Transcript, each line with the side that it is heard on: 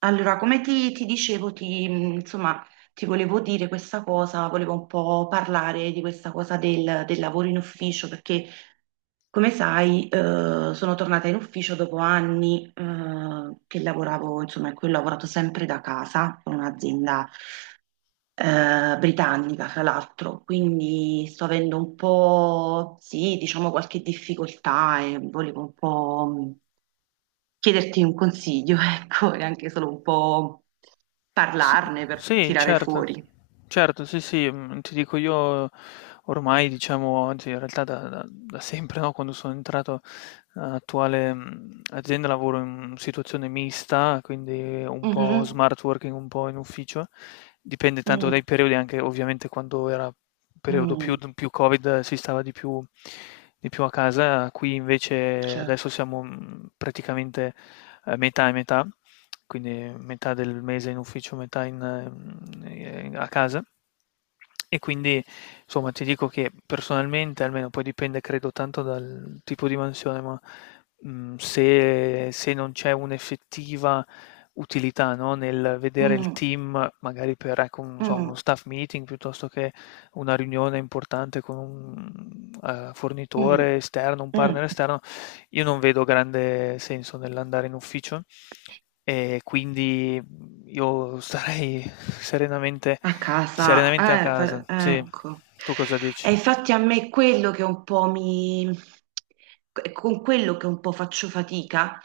right: Allora, come ti dicevo, ti volevo dire questa cosa, volevo un po' parlare di questa cosa del lavoro in ufficio, perché come sai, sono tornata in ufficio dopo anni, che lavoravo, insomma, in cui ho lavorato sempre da casa, con un'azienda, britannica, fra l'altro, quindi sto avendo un po', sì, diciamo qualche difficoltà e volevo un po' chiederti un consiglio, ecco, e anche solo un po'
left: S-
right: parlarne per
left: Sì,
right: tirare
left: certo,
right: fuori.
left: certo, sì, sì, ti dico io ormai, diciamo, anzi, in realtà da sempre, no, quando sono entrato nell'attuale azienda, lavoro in situazione mista, quindi un po'
right: Mhm,
left: smart working, un po' in ufficio. Dipende tanto
right: mm,
left: dai periodi, anche ovviamente quando era periodo più,
right: mm,
left: più Covid, si stava di più a casa. Qui invece adesso
right: certo.
left: siamo praticamente metà e metà, quindi metà del mese in ufficio, metà in, a casa. E quindi, insomma, ti dico che personalmente, almeno, poi dipende, credo, tanto dal tipo di mansione, ma se non c'è un'effettiva utilità, no, nel vedere il
right: Mm,
left: team, magari per, ecco, non so, uno
right: mm,
left: staff meeting piuttosto che una riunione importante con un
right: mm,
left: fornitore esterno, un partner
right: mm.
left: esterno, io non vedo grande senso nell'andare in ufficio, e quindi io starei serenamente,
right: A casa,
left: serenamente a casa.
right: per-
left: Sì,
right: ecco.
left: tu cosa dici?
right: E infatti a me è quello che un po' mi... con quello che un po' faccio fatica.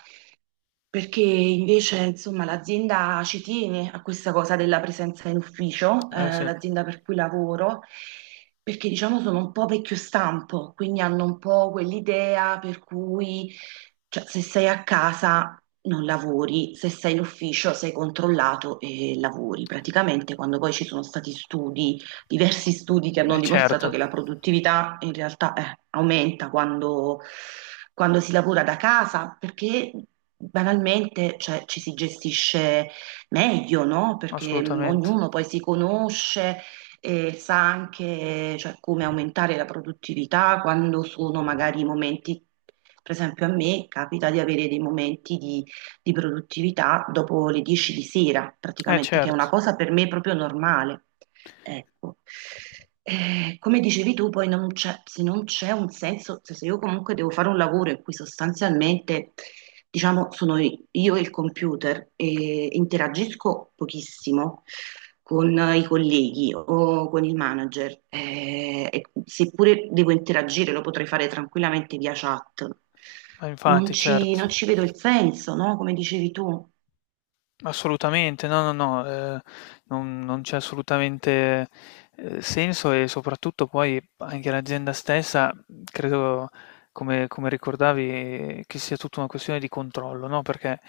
right: Perché invece, insomma, l'azienda ci tiene a questa cosa della presenza in ufficio,
left: Eh sì.
right: l'azienda per cui lavoro, perché diciamo sono un po' vecchio stampo, quindi hanno un po' quell'idea per cui, cioè, se sei a casa non lavori, se sei in ufficio sei controllato e lavori. Praticamente quando poi ci sono stati studi diversi studi che hanno
left: Eh
right: dimostrato
left: certo,
right: che la produttività in realtà aumenta quando si lavora da casa, perché banalmente cioè, ci si gestisce meglio, no? Perché
left: assolutamente.
right: ognuno poi si conosce e sa anche cioè, come aumentare la produttività quando sono magari per esempio a me capita di avere dei momenti di produttività dopo le 10 di sera,
left: Eh
right: praticamente, che è una
left: certo,
right: cosa per me proprio normale. Ecco. Come dicevi tu, poi non c'è- se non c'è un senso, cioè se io comunque devo fare un lavoro in cui sostanzialmente, diciamo, sono io e il computer e interagisco pochissimo con i colleghi o con il manager, e seppure devo interagire, lo potrei fare tranquillamente via chat,
left: eh infatti, certo.
right: non ci vedo il senso, no? Come dicevi tu.
left: Assolutamente, no, no, no, non c'è assolutamente, senso. E soprattutto poi anche l'azienda stessa, credo, come ricordavi, che sia tutta una questione di controllo, no, perché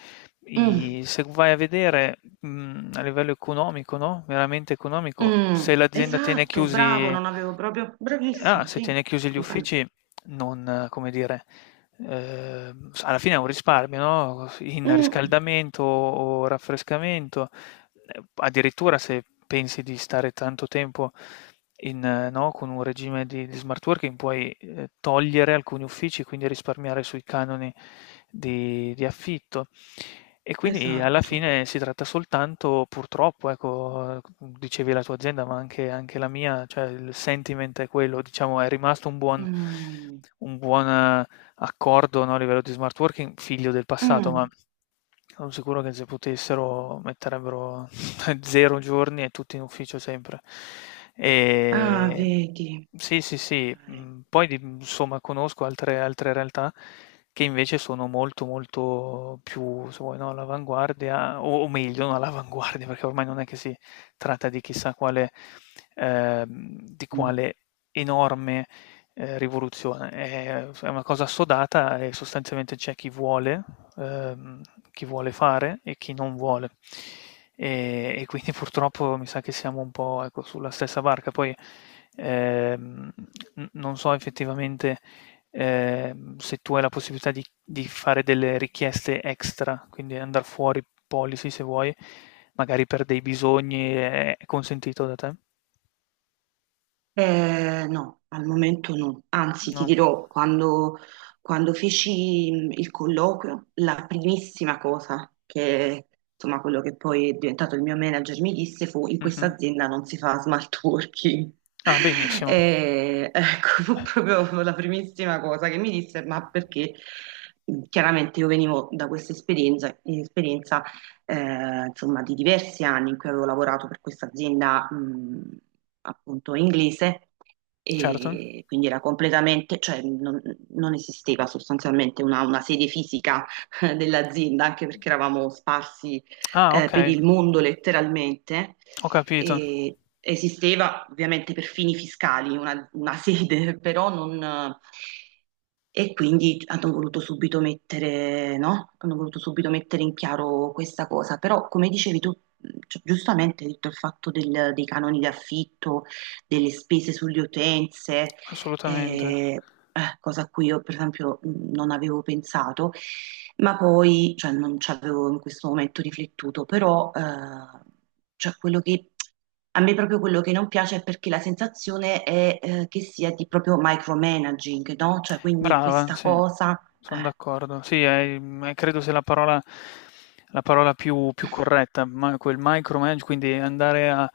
right: Mm.
left: i se vai a vedere, a livello economico, no, veramente economico,
right: Mm,
left: se l'azienda tiene
right: esatto, bravo,
left: chiusi...
right: non avevo proprio...
left: Ah,
right: Bravissimo,
left: se
right: sì,
left: tiene chiusi gli
right: scusami.
left: uffici, non, come dire, alla fine è un risparmio, no? In
right: Mm,
left: riscaldamento o raffrescamento, addirittura, se pensi di stare tanto tempo in, no, con un regime di smart working, puoi togliere alcuni uffici, quindi risparmiare sui canoni di affitto. E quindi alla
right: esatto.
left: fine si tratta soltanto, purtroppo, ecco, dicevi la tua azienda, ma anche, la mia, cioè il sentiment è quello, diciamo, è rimasto un buon,
right: Mm,
left: un buon accordo, no, a livello di smart working, figlio del passato, ma
right: mm.
left: sono sicuro che se potessero metterebbero 0 giorni e tutti in ufficio sempre.
right: Ah,
left: E
right: vedi.
left: sì, sì, sì. Poi insomma conosco altre realtà che invece sono molto molto più, se vuoi, no, all'avanguardia, o meglio, non all'avanguardia, perché ormai non è che si tratta di chissà quale, ehm, di
right: Ok.
left: quale enorme rivoluzione. È una cosa assodata e sostanzialmente c'è ehm, chi vuole fare e chi non vuole. E quindi purtroppo mi sa che siamo un po', ecco, sulla stessa barca. Poi ehm, non so effettivamente se tu hai la possibilità di fare delle richieste extra, quindi andare fuori policy, se vuoi, magari per dei bisogni: è consentito da te?
right: No, al momento no. Anzi, ti
left: No?
right: dirò, quando feci il colloquio, la primissima cosa che, insomma, quello che poi è diventato il mio manager mi disse fu: in questa
left: Mhm.
right: azienda non si fa smart working.
left: Ah, benissimo,
right: E, ecco, fu proprio la primissima cosa che mi disse, ma perché chiaramente io venivo da questa esperienza insomma, di diversi anni in cui avevo lavorato per questa azienda, appunto inglese
left: certo.
right: e quindi era completamente, cioè non esisteva sostanzialmente una sede fisica dell'azienda, anche perché eravamo sparsi
left: Ah,
right: per
left: okay,
right: il mondo letteralmente.
left: ho capito,
right: E esisteva ovviamente per fini fiscali una sede, però non... E quindi hanno voluto subito mettere, no? Hanno voluto subito mettere in chiaro questa cosa. Però, come dicevi tu, cioè, giustamente hai detto il fatto del- dei canoni di affitto, delle spese sulle utenze,
left: assolutamente.
right: eh, cosa a cui io per esempio non avevo pensato, ma poi, cioè non ci avevo in questo momento riflettuto, però cioè quello che a me proprio quello che non piace è perché la sensazione è che sia di proprio micromanaging, no? Cioè quindi
left: Brava,
right: questa
left: sì,
right: cosa...
left: son
right: eh.
left: d'accordo. Sì, è credo sia la parola più corretta, ma quel micromanage, quindi andare a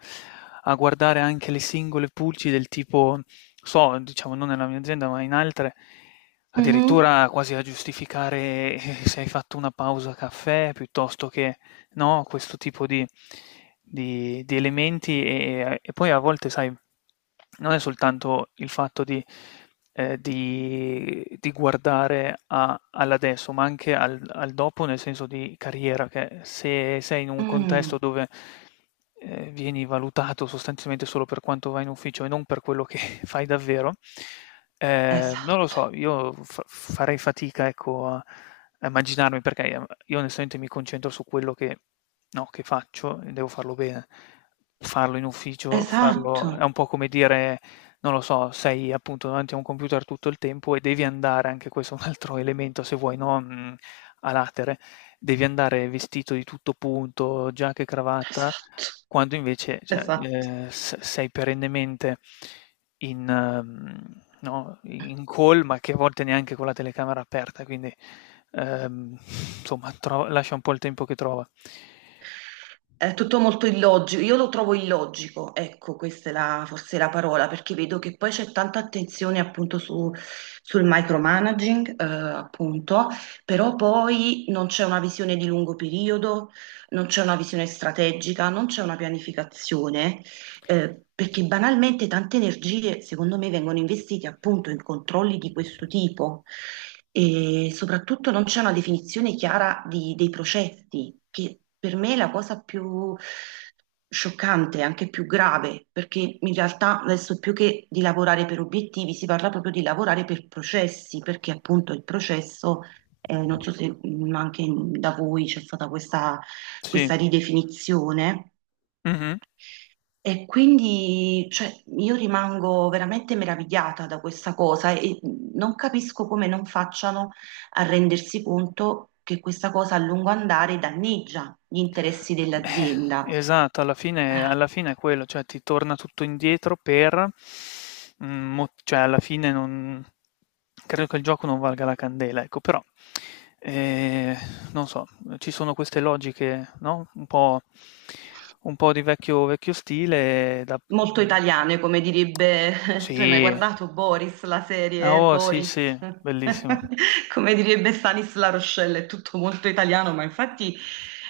left: a guardare anche le singole pulci, del tipo, so, diciamo, non nella mia azienda, ma in altre,
right: Mhm,
left: addirittura quasi a giustificare, se hai fatto una pausa caffè piuttosto che no, questo tipo di elementi. E poi a volte, sai, non è soltanto il fatto di guardare all'adesso, ma anche al dopo, nel senso di carriera, che se sei in un contesto
right: mm,
left: dove vieni valutato sostanzialmente solo per quanto vai in ufficio e non per quello che fai davvero, non lo
right: esatto,
left: so, io farei fatica, ecco, a immaginarmi, perché io, onestamente, mi concentro su quello che, no, che faccio, e devo farlo bene. Farlo in ufficio, farlo
right: esatto,
left: è un po' come dire, non lo so, sei appunto davanti a un computer tutto il tempo, e devi andare... Anche questo è un altro elemento, se vuoi, no, a latere: devi andare vestito di tutto punto, giacca e cravatta,
right: esatto,
left: quando invece, cioè,
right: esatto.
left: s sei perennemente in mhmm, no, in call, ma che a volte neanche con la telecamera aperta, quindi, ehm, insomma, tro lascia un po' il tempo che trova.
right: È tutto molto illogico, io lo trovo illogico, ecco, questa è la, forse la parola, perché vedo che poi c'è tanta attenzione appunto su- sul micromanaging, appunto, però poi non c'è una visione di lungo periodo, non c'è una visione strategica, non c'è una pianificazione perché banalmente tante energie, secondo me, vengono investite appunto in controlli di questo tipo e soprattutto non c'è una definizione chiara di- dei processi, che per me è la cosa più scioccante, anche più grave, perché in realtà adesso più che di lavorare per obiettivi si parla proprio di lavorare per processi, perché appunto il processo, non so se anche in- da voi c'è stata
left: Sì,
right: questa ridefinizione
left: mh-mh.
right: e quindi, cioè, io rimango veramente meravigliata da questa cosa e non capisco come non facciano a rendersi conto che questa cosa a lungo andare danneggia gli interessi dell'azienda.
left: Esatto, alla fine è quello, cioè ti torna tutto indietro, per mo cioè, alla fine, non credo che il gioco non valga la candela, ecco. Però, ehm, non so, ci sono queste logiche, no, un po' di vecchio vecchio stile, da
right: Molto
left: mhmm
right: italiane, come direbbe,
left: Sì.
right: tu hai mai guardato Boris, la
left: Ah,
right: serie
left: oh, sì, sì,
right: Boris?
left: bellissimo.
right: Come direbbe Stanis La Rochelle, è tutto molto italiano, ma infatti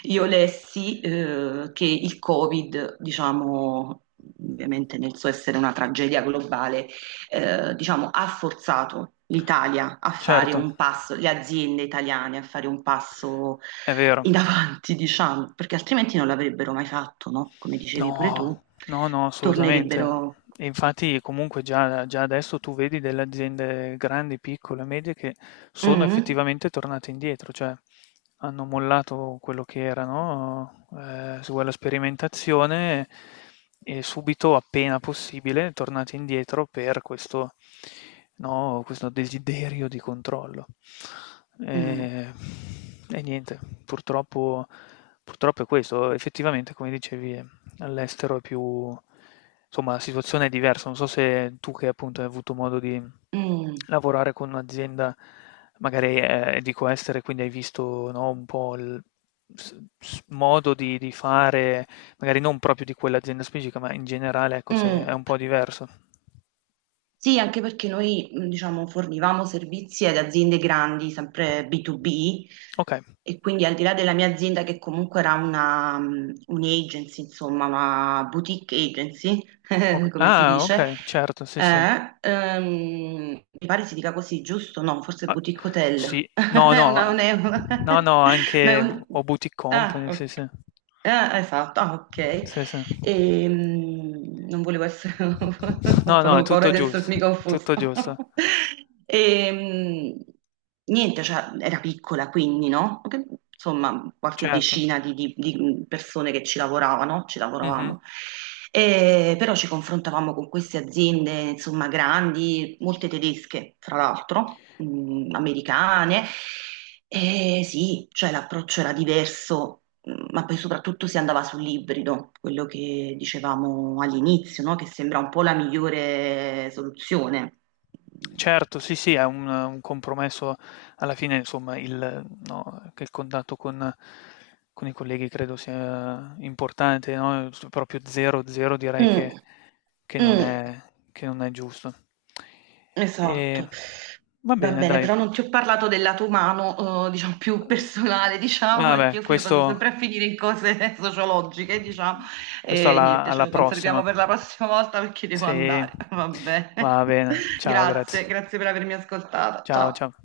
right: io lessi che il Covid, diciamo, ovviamente nel suo essere una tragedia globale, diciamo, ha forzato l'Italia a fare
left: Certo,
right: un passo, le aziende italiane a fare un passo
left: è vero.
right: in ti diciamo, perché altrimenti non l'avrebbero mai fatto, no? Come dicevi pure tu,
left: No, no, no, assolutamente.
right: tornerebbero.
left: E infatti comunque già adesso tu vedi delle aziende grandi, piccole, medie, che sono
right: Mm,
left: effettivamente tornate indietro, cioè hanno mollato quello che era, no? Se vuoi, la sperimentazione, e subito, appena possibile, tornate indietro per questo, no, questo desiderio di controllo.
right: mm,
left: E, e niente, purtroppo è questo, effettivamente, come dicevi, all'estero è più, insomma, la situazione è diversa. Non so se tu, che appunto hai avuto modo di
right: mm,
left: lavorare con un'azienda, magari, dico, estere, quindi hai visto, no, un po' il modo di fare, magari non proprio di quell'azienda specifica, ma in generale, ecco,
right: mm,
left: se è un po'
right: mm.
left: diverso.
right: Sì, anche perché noi, diciamo, fornivamo servizi ad aziende grandi, sempre B2B,
left: Ok,
right: e quindi al di là della mia azienda, che comunque era un'agency, insomma, una boutique agency,
left: ok.
right: come si
left: Ah,
right: dice,
left: ok, certo, sì, sì.
right: mi pare si dica così, giusto? No, forse
left: Ah,
right: boutique hotel.
left: sì, no,
right: È
left: no,
right: è
left: no, no,
right: no, è
left: anche
right: un-
left: o boutique
right: ah,
left: company, sì, sì.
right: ok. Ah, esatto, ah, ok.
left: Sì, sì.
right: E non volevo essere,
left: No, no, è
right: avevo paura
left: tutto
right: di
left: giusto,
right: essermi confusa.
left: tutto giusto.
right: E niente, cioè, era piccola quindi, no? Che- Insomma, qualche
left: Certo.
right: decina di persone che ci lavoravano, ci
left: Mh-mh.
right: lavoravamo. E, però ci confrontavamo con queste aziende, insomma, grandi, molte tedesche, fra l'altro, mm, americane. E sì, cioè l'approccio era diverso. Mm, ma poi soprattutto si andava sull'ibrido, quello che dicevamo all'inizio, no? Che sembra un po' la migliore soluzione.
left: Certo, sì, sì, è un compromesso alla fine, insomma. Il No, che il contatto con i colleghi credo sia importante, no, s proprio 0, 0, direi che
right: Mm,
left: che non
right: mm,
left: è, che non è giusto. Ehm,
right: esatto.
left: Va
right: Va
left: bene,
right: bene,
left: dai.
right: però non ti ho parlato del lato umano, diciamo più personale, diciamo, perché
left: Vabbè,
right: io fino- vado
left: questo
right: sempre a finire in cose sociologiche, diciamo,
left: Questo
right: e
left: alla,
right: niente, ce
left: alla
right: lo conserviamo
left: prossima.
right: per la prossima volta perché devo
left: Sì,
right: andare. Va bene.
left: va bene. Ciao,
right: Grazie,
left: grazie.
right: grazie per avermi ascoltata.
left: Ciao, ciao.
right: Ciao.